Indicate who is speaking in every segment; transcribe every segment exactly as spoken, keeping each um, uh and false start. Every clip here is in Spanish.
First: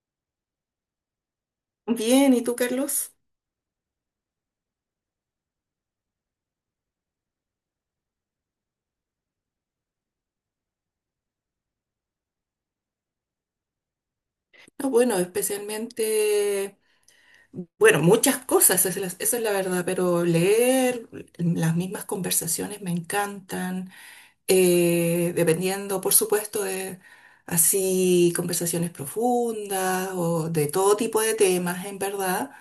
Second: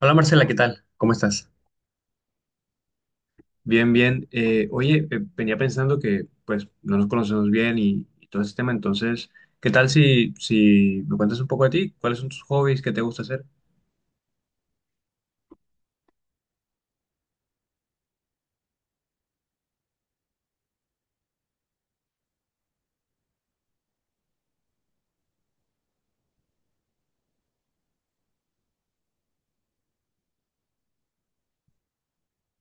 Speaker 1: Hola Marcela, ¿qué tal? ¿Cómo estás?
Speaker 2: Bien, ¿y tú, Carlos?
Speaker 1: Bien, bien. Eh, oye, eh, venía pensando que pues no nos conocemos bien y, y todo ese tema, entonces, ¿qué tal si, si me cuentas un poco de ti? ¿Cuáles son tus hobbies? ¿Qué te gusta hacer?
Speaker 2: No, bueno, especialmente, bueno, muchas cosas, esa es la, esa es la verdad, pero leer las mismas conversaciones me encantan. Eh, dependiendo, por supuesto, de así conversaciones profundas o de todo tipo de temas, en verdad.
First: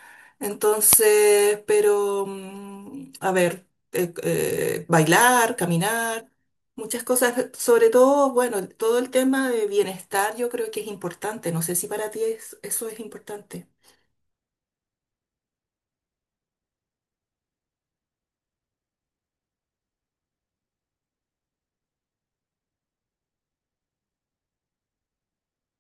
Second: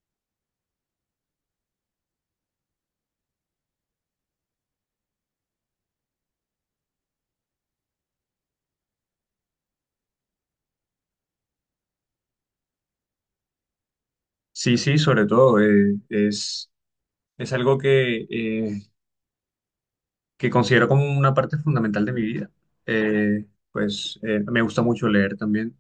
Speaker 2: Entonces, pero, mm, a ver, eh, eh, bailar, caminar, muchas cosas, sobre todo, bueno, todo el tema de bienestar yo creo que es importante. No sé si para ti es- eso es importante.
Speaker 1: Sí, sí, sobre todo, eh, es, es algo que, eh, que considero como una parte fundamental de mi vida. Eh, pues eh, me gusta mucho leer también,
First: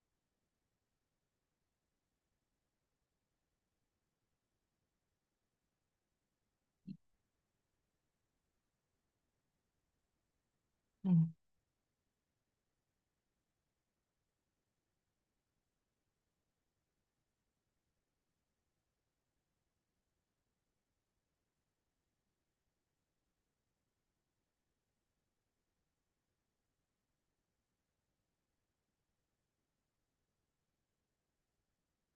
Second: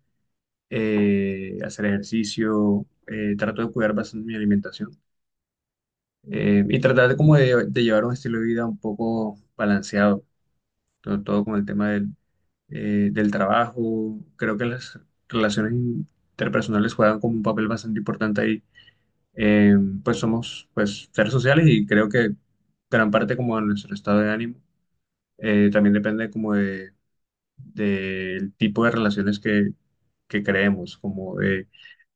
Speaker 1: eh, hacer ejercicio, eh, trato de cuidar bastante mi alimentación. Eh, y tratar de, como de, de llevar un estilo de vida un poco balanceado, todo,
Speaker 2: Mm.
Speaker 1: todo con el tema del, eh, del trabajo. Creo que las relaciones interpersonales juegan como un papel bastante importante ahí. Eh, pues somos pues, seres sociales y creo que gran parte como de nuestro estado de ánimo eh, también depende como de, del tipo de relaciones que, que creemos, como de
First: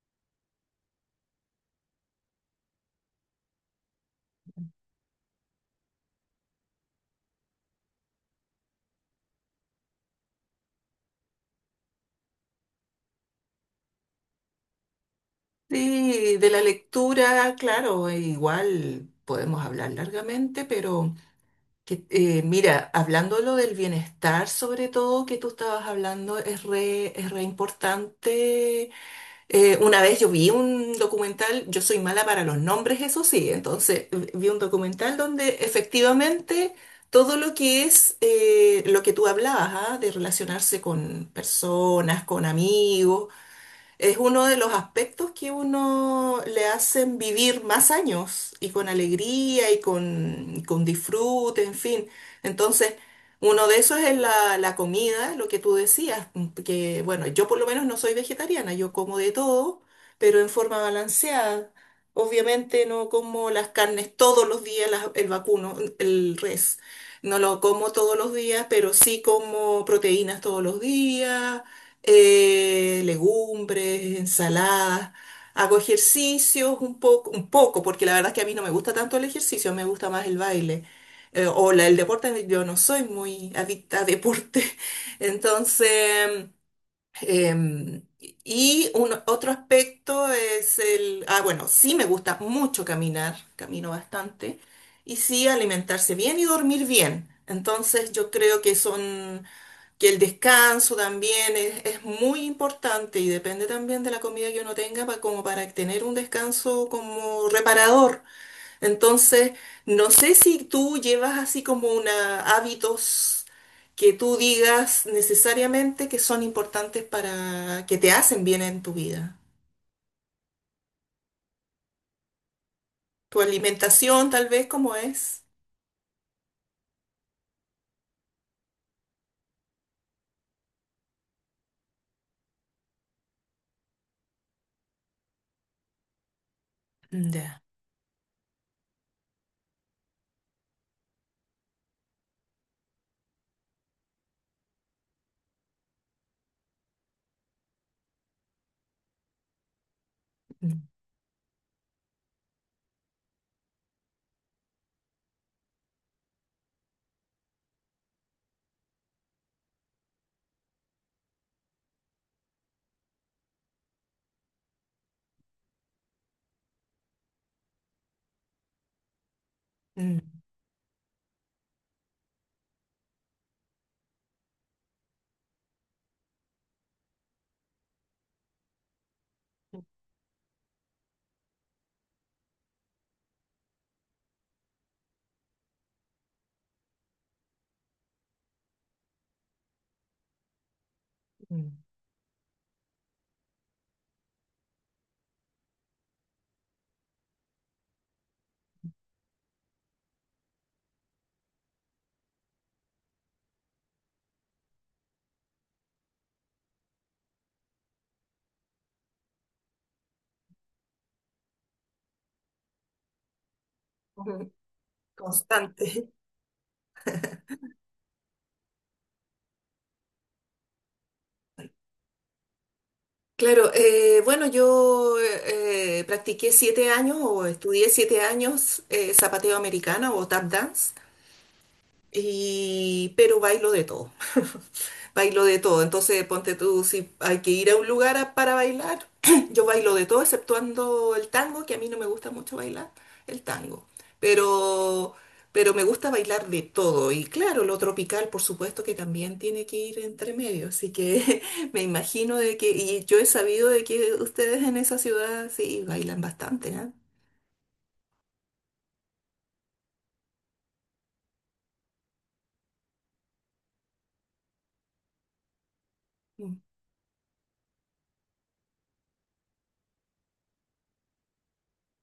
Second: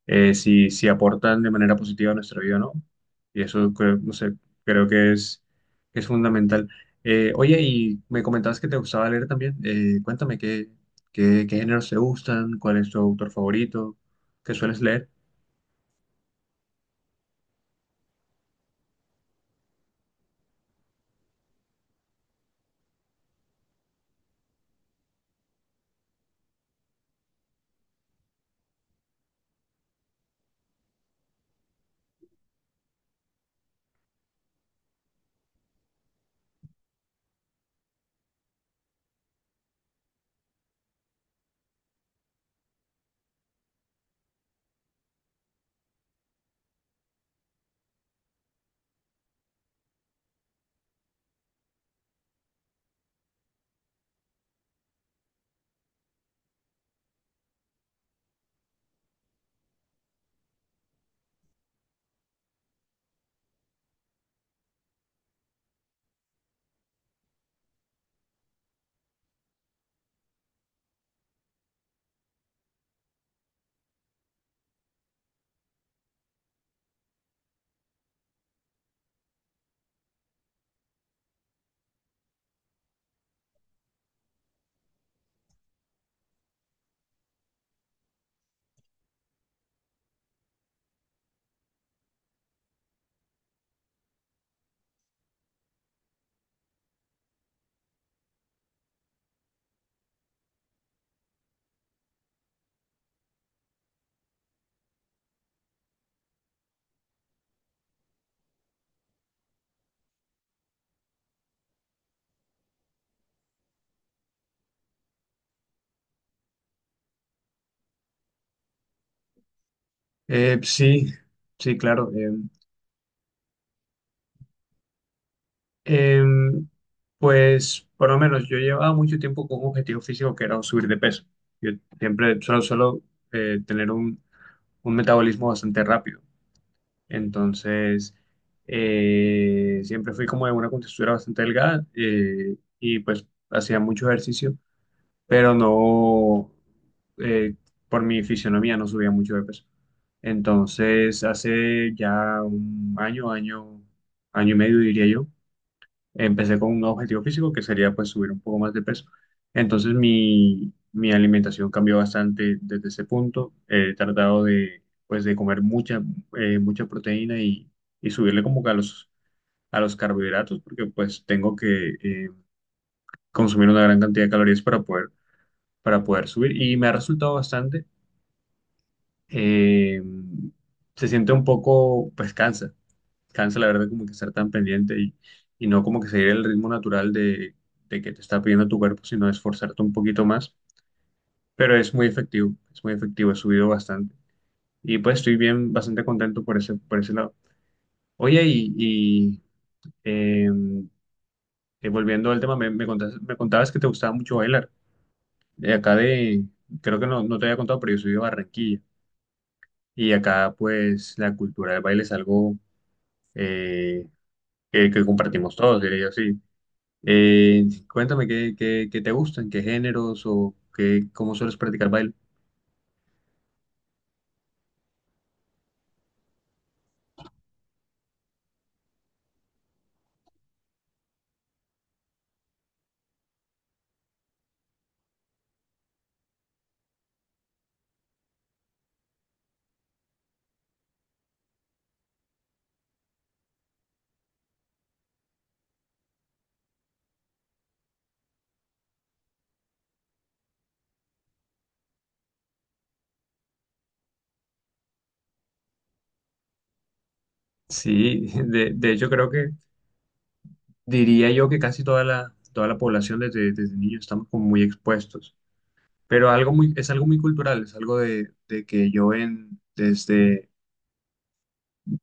Speaker 1: eh, si, si aportan de manera positiva a nuestra vida o no. Y eso creo, no sé, creo que es, que es fundamental. Eh, oye, y me comentabas que te gustaba leer también. Eh, cuéntame qué, qué, qué géneros te gustan, cuál es tu autor favorito, qué sueles leer.
Speaker 2: Sí, de la lectura, claro, igual podemos hablar largamente, pero... Que, eh, mira, hablando de lo del bienestar, sobre todo que tú estabas hablando, es re, es re importante. Eh, una vez yo vi un documental, yo soy mala para los nombres, eso sí, entonces eh, vi un documental donde efectivamente todo lo que es eh, lo que tú hablabas, ¿ah? De relacionarse con personas, con amigos, es uno de los aspectos que uno le hacen vivir más años y con alegría y con, con disfrute, en fin. Entonces, uno de esos es la, la comida, lo que tú decías, mm, que bueno, yo por lo menos no soy vegetariana, yo como de todo, pero en forma balanceada. Obviamente no como las carnes todos los días, las- el vacuno, el res. No lo como todos los días, pero sí como proteínas todos los días eh, legumbres, ensaladas, hago ejercicios un poco, un poco, porque la verdad es que a mí no me gusta tanto el ejercicio, me gusta más el baile. Eh, o la- el deporte, yo no soy muy adicta a deporte. Entonces, em, y un, otro aspecto es el, ah, bueno, sí me gusta mucho caminar, camino bastante, y sí alimentarse bien y dormir bien. Entonces, yo creo que son que el descanso también es, es muy importante y depende también de la comida que uno tenga pa- como para tener un descanso como reparador. Entonces, no sé si tú llevas así como una hábitos que tú digas necesariamente que son importantes para que te hacen bien en tu vida.
Speaker 1: Eh, sí, sí, claro. em,
Speaker 2: Tu alimentación tal vez como es.
Speaker 1: em, pues por lo menos yo llevaba mucho tiempo con un objetivo físico que era subir de peso. Yo siempre solo, solo eh, tener un, un metabolismo bastante rápido.
Speaker 2: Ya.
Speaker 1: Entonces, eh, siempre fui como de una contextura bastante delgada, eh, y pues hacía mucho ejercicio, pero no, eh, por mi fisionomía no subía mucho de peso.
Speaker 2: Mm,
Speaker 1: Entonces, hace ya un año, año, año y medio diría yo, empecé con un objetivo físico que sería pues subir un poco más de peso. Entonces mi, mi alimentación cambió bastante desde ese punto. He tratado de pues de comer mucha, eh, mucha proteína y, y subirle como que a los, a los
Speaker 2: mm,
Speaker 1: carbohidratos porque pues tengo que eh, consumir una gran cantidad de calorías para poder, para poder subir y me ha resultado bastante. Eh, Se siente un poco, pues cansa. cansa la verdad como que estar tan pendiente y, y no como que seguir el ritmo natural de, de que te está pidiendo tu cuerpo, sino esforzarte un poquito más.
Speaker 2: mm.
Speaker 1: Pero es muy efectivo, es muy efectivo, he subido bastante. Y pues estoy bien, bastante contento por ese, por ese lado. Oye, y, y, eh, eh, volviendo al tema, me, me contas- me contabas que te gustaba mucho bailar. De acá de, creo que no, no te había contado, pero yo soy de Barranquilla. Y acá pues la cultura del baile es algo eh,
Speaker 2: Ujú.
Speaker 1: que, que compartimos todos, diría
Speaker 2: Constante.
Speaker 1: yo, sí. Eh, Cuéntame qué, qué, qué te gustan, qué géneros o qué, cómo sueles practicar baile.
Speaker 2: Claro, eh, bueno, yo eh, eh, practiqué siete años o estudié siete años eh, zapateo americano o tap dance. Y, pero bailo de todo, bailo de todo. Entonces, ponte tú, si hay que ir a un lugar a- para bailar, yo bailo de todo, exceptuando el tango, que a mí no me gusta mucho bailar el tango. Pero, pero me gusta bailar de todo. Y claro, lo tropical, por supuesto, que también tiene que ir entre medio. Así que me imagino de que, y yo he sabido de que ustedes en esa ciudad sí bailan bastante, ¿ah?
Speaker 1: Sí, de, de hecho creo que diría yo que casi toda la, toda la población desde, desde niños estamos como muy expuestos, pero algo
Speaker 2: Mm,
Speaker 1: muy, es algo muy cultural, es algo de, de que yo en, desde,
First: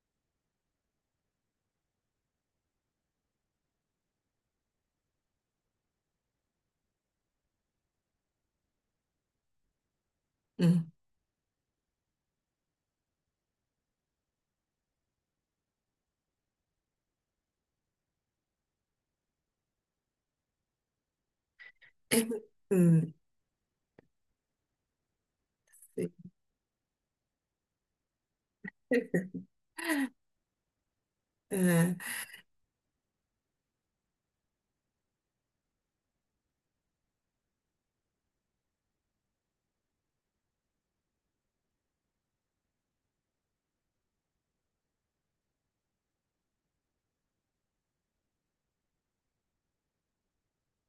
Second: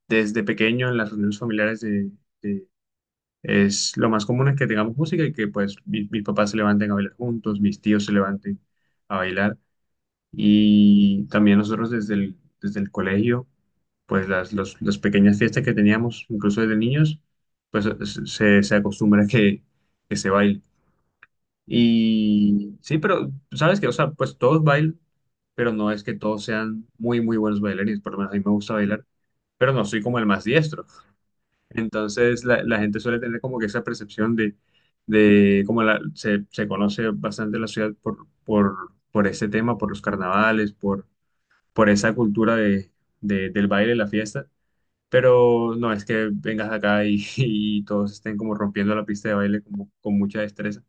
Speaker 1: desde pequeño en las reuniones familiares de, de- es lo más común es que tengamos música y que pues mis, mis papás se levanten a bailar juntos, mis tíos se levanten a bailar.
Speaker 2: mm.
Speaker 1: Y también nosotros desde el, desde el colegio, pues las, los- las pequeñas fiestas que teníamos, incluso desde niños, pues se, se acostumbra que, que se baile. Y sí,
Speaker 2: Mm,
Speaker 1: pero sabes que, o sea, pues todos bailan, pero no es
Speaker 2: sí.
Speaker 1: que todos sean muy, muy buenos bailarines, por lo menos a mí me gusta bailar, pero no soy como el más diestro.
Speaker 2: Ah,
Speaker 1: Entonces la, la gente suele tener como que esa percepción de, de como la, se, se conoce bastante la ciudad por, por, por ese tema, por los carnavales, por por esa cultura de, de- del baile, la fiesta. Pero no es que vengas acá y, y todos estén como rompiendo la pista de baile como, con mucha destreza.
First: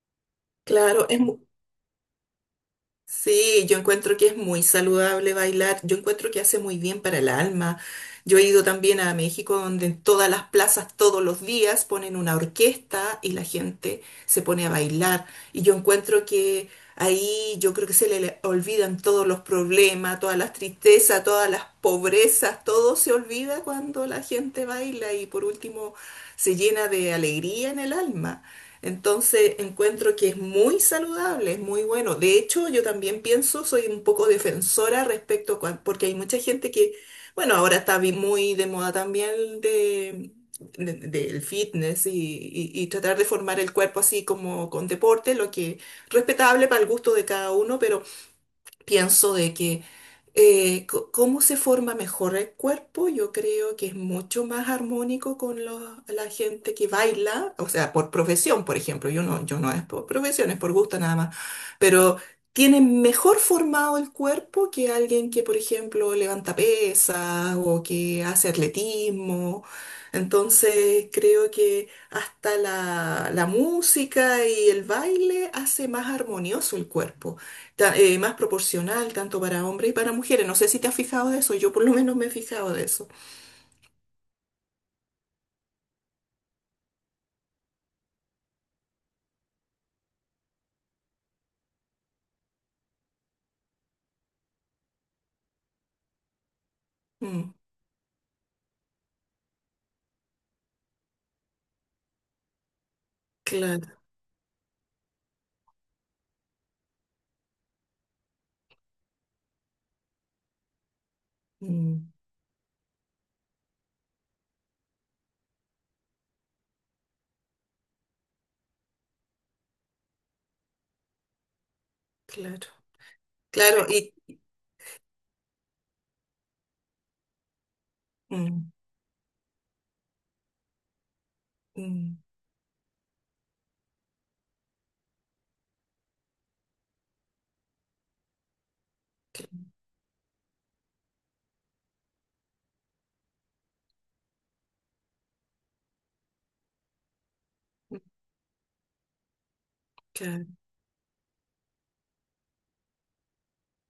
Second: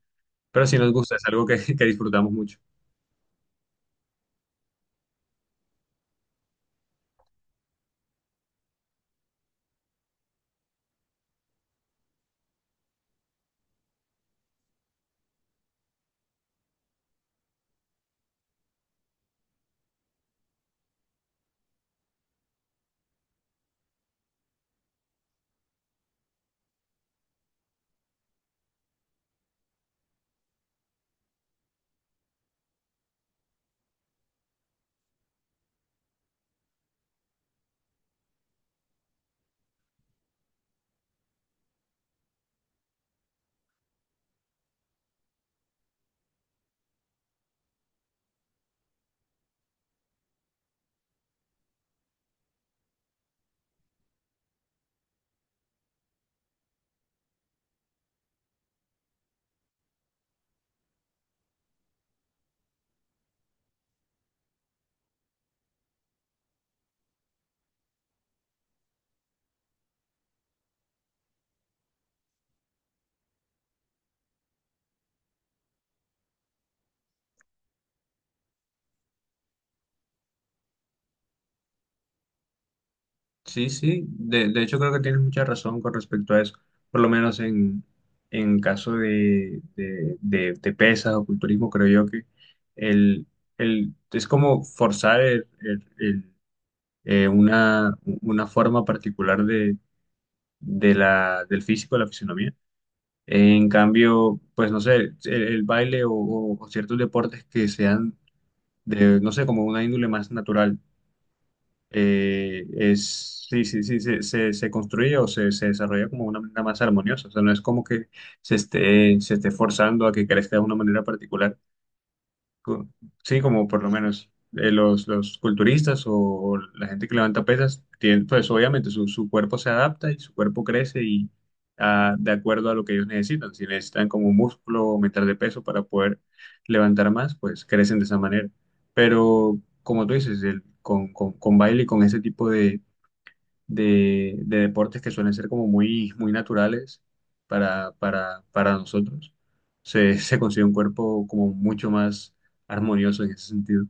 Speaker 1: Pero sí nos
Speaker 2: claro,
Speaker 1: gusta,
Speaker 2: es,
Speaker 1: es
Speaker 2: mu-
Speaker 1: algo que, que disfrutamos mucho.
Speaker 2: sí, yo encuentro que es muy saludable bailar, yo encuentro que hace muy bien para el alma. Yo he ido también a México donde en todas las plazas todos los días ponen una orquesta y la gente se pone a bailar. Y yo encuentro que ahí yo creo que se le olvidan todos los problemas, todas las tristezas, todas las pobrezas, todo se olvida cuando la gente baila y por último se llena de alegría en el alma. Entonces encuentro que es muy saludable, es muy bueno. De hecho, yo también pienso, soy un poco defensora respecto a, cuan- porque hay mucha gente que, bueno, ahora está vi- muy de moda también de, de- del fitness y, y- y tratar de formar el cuerpo así como con deporte, lo que respetable para el gusto de cada uno, pero pienso de que eh, co- cómo se forma mejor el cuerpo, yo creo que es mucho más armónico con los- la gente que baila, o sea, por profesión, por ejemplo, yo no, yo no es por profesión, es por gusto nada más, pero tiene mejor formado el cuerpo que alguien que, por ejemplo, levanta pesas o que hace atletismo. Entonces, creo que hasta la, la música y el baile hace más armonioso el cuerpo ta- eh, más proporcional tanto para hombres y para mujeres. No sé si te has fijado de eso, yo por lo menos me he fijado de eso.
Speaker 1: Sí, sí, de, de hecho creo que tienes mucha razón con respecto a eso. Por lo menos en, en caso de, de, de- de pesas o culturismo, creo yo que el, el, es como forzar el- el- el, eh,
Speaker 2: Mm,
Speaker 1: una, una forma particular de, de la, del físico, de la fisonomía. En
Speaker 2: claro,
Speaker 1: cambio, pues no sé, el, el baile o, o- o ciertos deportes que sean de, no sé, como una índole más natural,
Speaker 2: mm,
Speaker 1: eh, es, sí, sí, sí, se, se, se construye o se, se desarrolla como una manera más armoniosa. O sea, no es como que se esté, se esté forzando a que crezca de una manera particular
Speaker 2: claro,
Speaker 1: co- sí, como por
Speaker 2: claro,
Speaker 1: lo
Speaker 2: y
Speaker 1: menos eh, los, los culturistas o la gente que levanta pesas, tienen, pues
Speaker 2: mm,
Speaker 1: obviamente su, su cuerpo se adapta y su cuerpo crece y ah,
Speaker 2: mm,
Speaker 1: de acuerdo a lo que ellos necesitan. Si necesitan como músculo o aumentar de peso para poder levantar más, pues crecen de esa manera. Pero
Speaker 2: cl-
Speaker 1: como tú dices, el- con, con, con baile y con ese tipo de de, de deportes que suelen ser como muy, muy naturales para,
Speaker 2: mm,
Speaker 1: para, para nosotros. Se, se
Speaker 2: claro.
Speaker 1: consigue un cuerpo como mucho más armonioso en ese sentido.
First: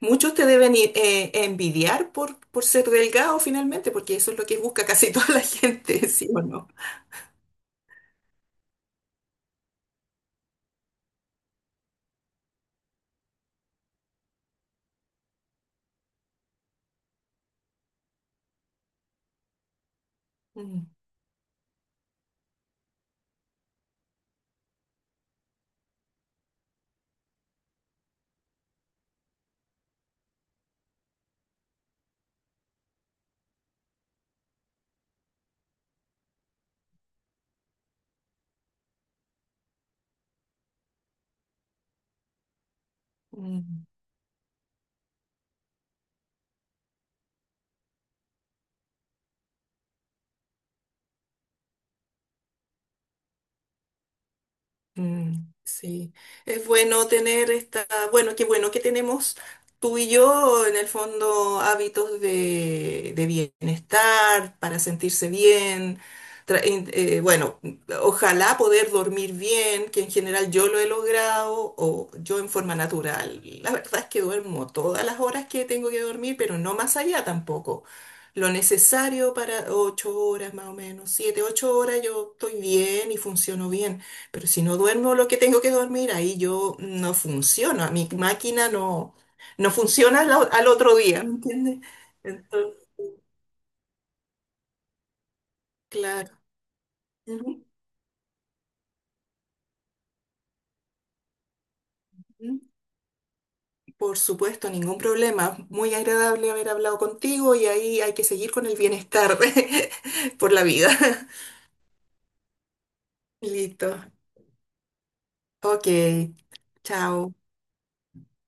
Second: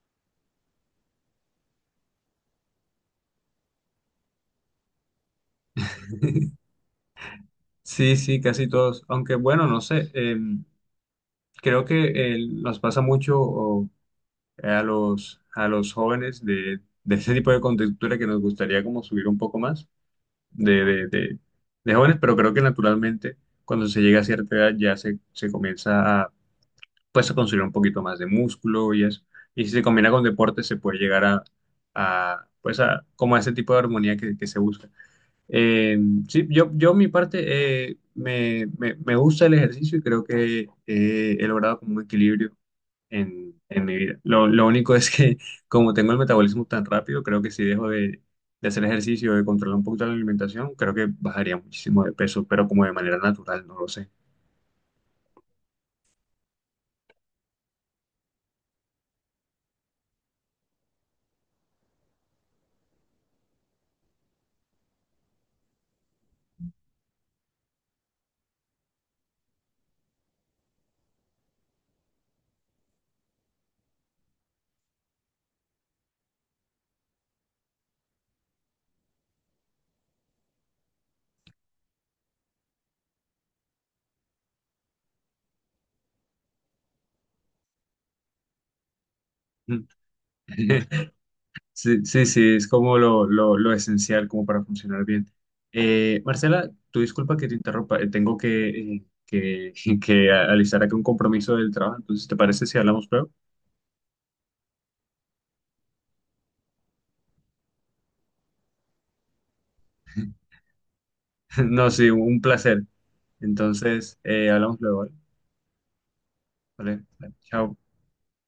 Speaker 2: Muchos te deben i- eh, envidiar por, por ser delgado finalmente, porque eso es lo que busca casi toda la gente, ¿sí o no?
Speaker 1: Sí, sí, casi todos. Aunque bueno, no sé, eh, creo que eh, nos pasa mucho o, a los, a los jóvenes de, de ese tipo de contextura que nos gustaría como subir un poco más de,
Speaker 2: Mm,
Speaker 1: de, de, de jóvenes, pero creo que naturalmente cuando se llega a cierta edad ya se, se comienza a pues a construir un poquito más de músculo y eso. Y si se combina con deporte, se puede llegar a, a, pues a, como a ese tipo de armonía que, que se busca. Eh, sí, yo, yo mi parte eh, me, me, me gusta el ejercicio y creo que eh, he logrado como un equilibrio en, en
Speaker 2: mm.
Speaker 1: mi vida. Lo, lo único es que como tengo el metabolismo tan rápido, creo que si dejo de, de hacer ejercicio, de controlar un poquito la alimentación, creo que bajaría muchísimo de peso, pero como de manera natural, no lo sé.
Speaker 2: Mm, sí, es bueno tener esta, bueno, qué bueno que tenemos tú y yo en el fondo hábitos de, de bienestar para sentirse bien. Tra- in- eh, bueno, ojalá poder dormir bien, que en general yo lo he logrado o yo en forma natural. La verdad es que duermo todas las horas que tengo que dormir, pero no más allá tampoco. Lo necesario para ocho horas más o menos, siete, ocho horas yo estoy bien y funciono bien pero si no duermo lo que tengo que dormir, ahí yo no funciono, a mi máquina no, no funciona al, o- al otro día, ¿me entiendes?
Speaker 1: Sí, sí, sí, es
Speaker 2: Entonces,
Speaker 1: como lo, lo, lo esencial como para funcionar bien. Eh,
Speaker 2: claro.
Speaker 1: Marcela, tu disculpa que te
Speaker 2: Ujú,
Speaker 1: interrumpa, eh, tengo que, eh, que, que alistar aquí un compromiso del trabajo, entonces, ¿te
Speaker 2: ujú.
Speaker 1: parece si hablamos luego?
Speaker 2: Por supuesto, ningún problema. Muy agradable haber hablado contigo y ahí hay que seguir con el bienestar por la vida.
Speaker 1: No, sí, un placer.
Speaker 2: Listo.
Speaker 1: Entonces, eh, hablamos luego, ¿vale?
Speaker 2: Ok.
Speaker 1: Vale, vale,
Speaker 2: Chao.
Speaker 1: chao.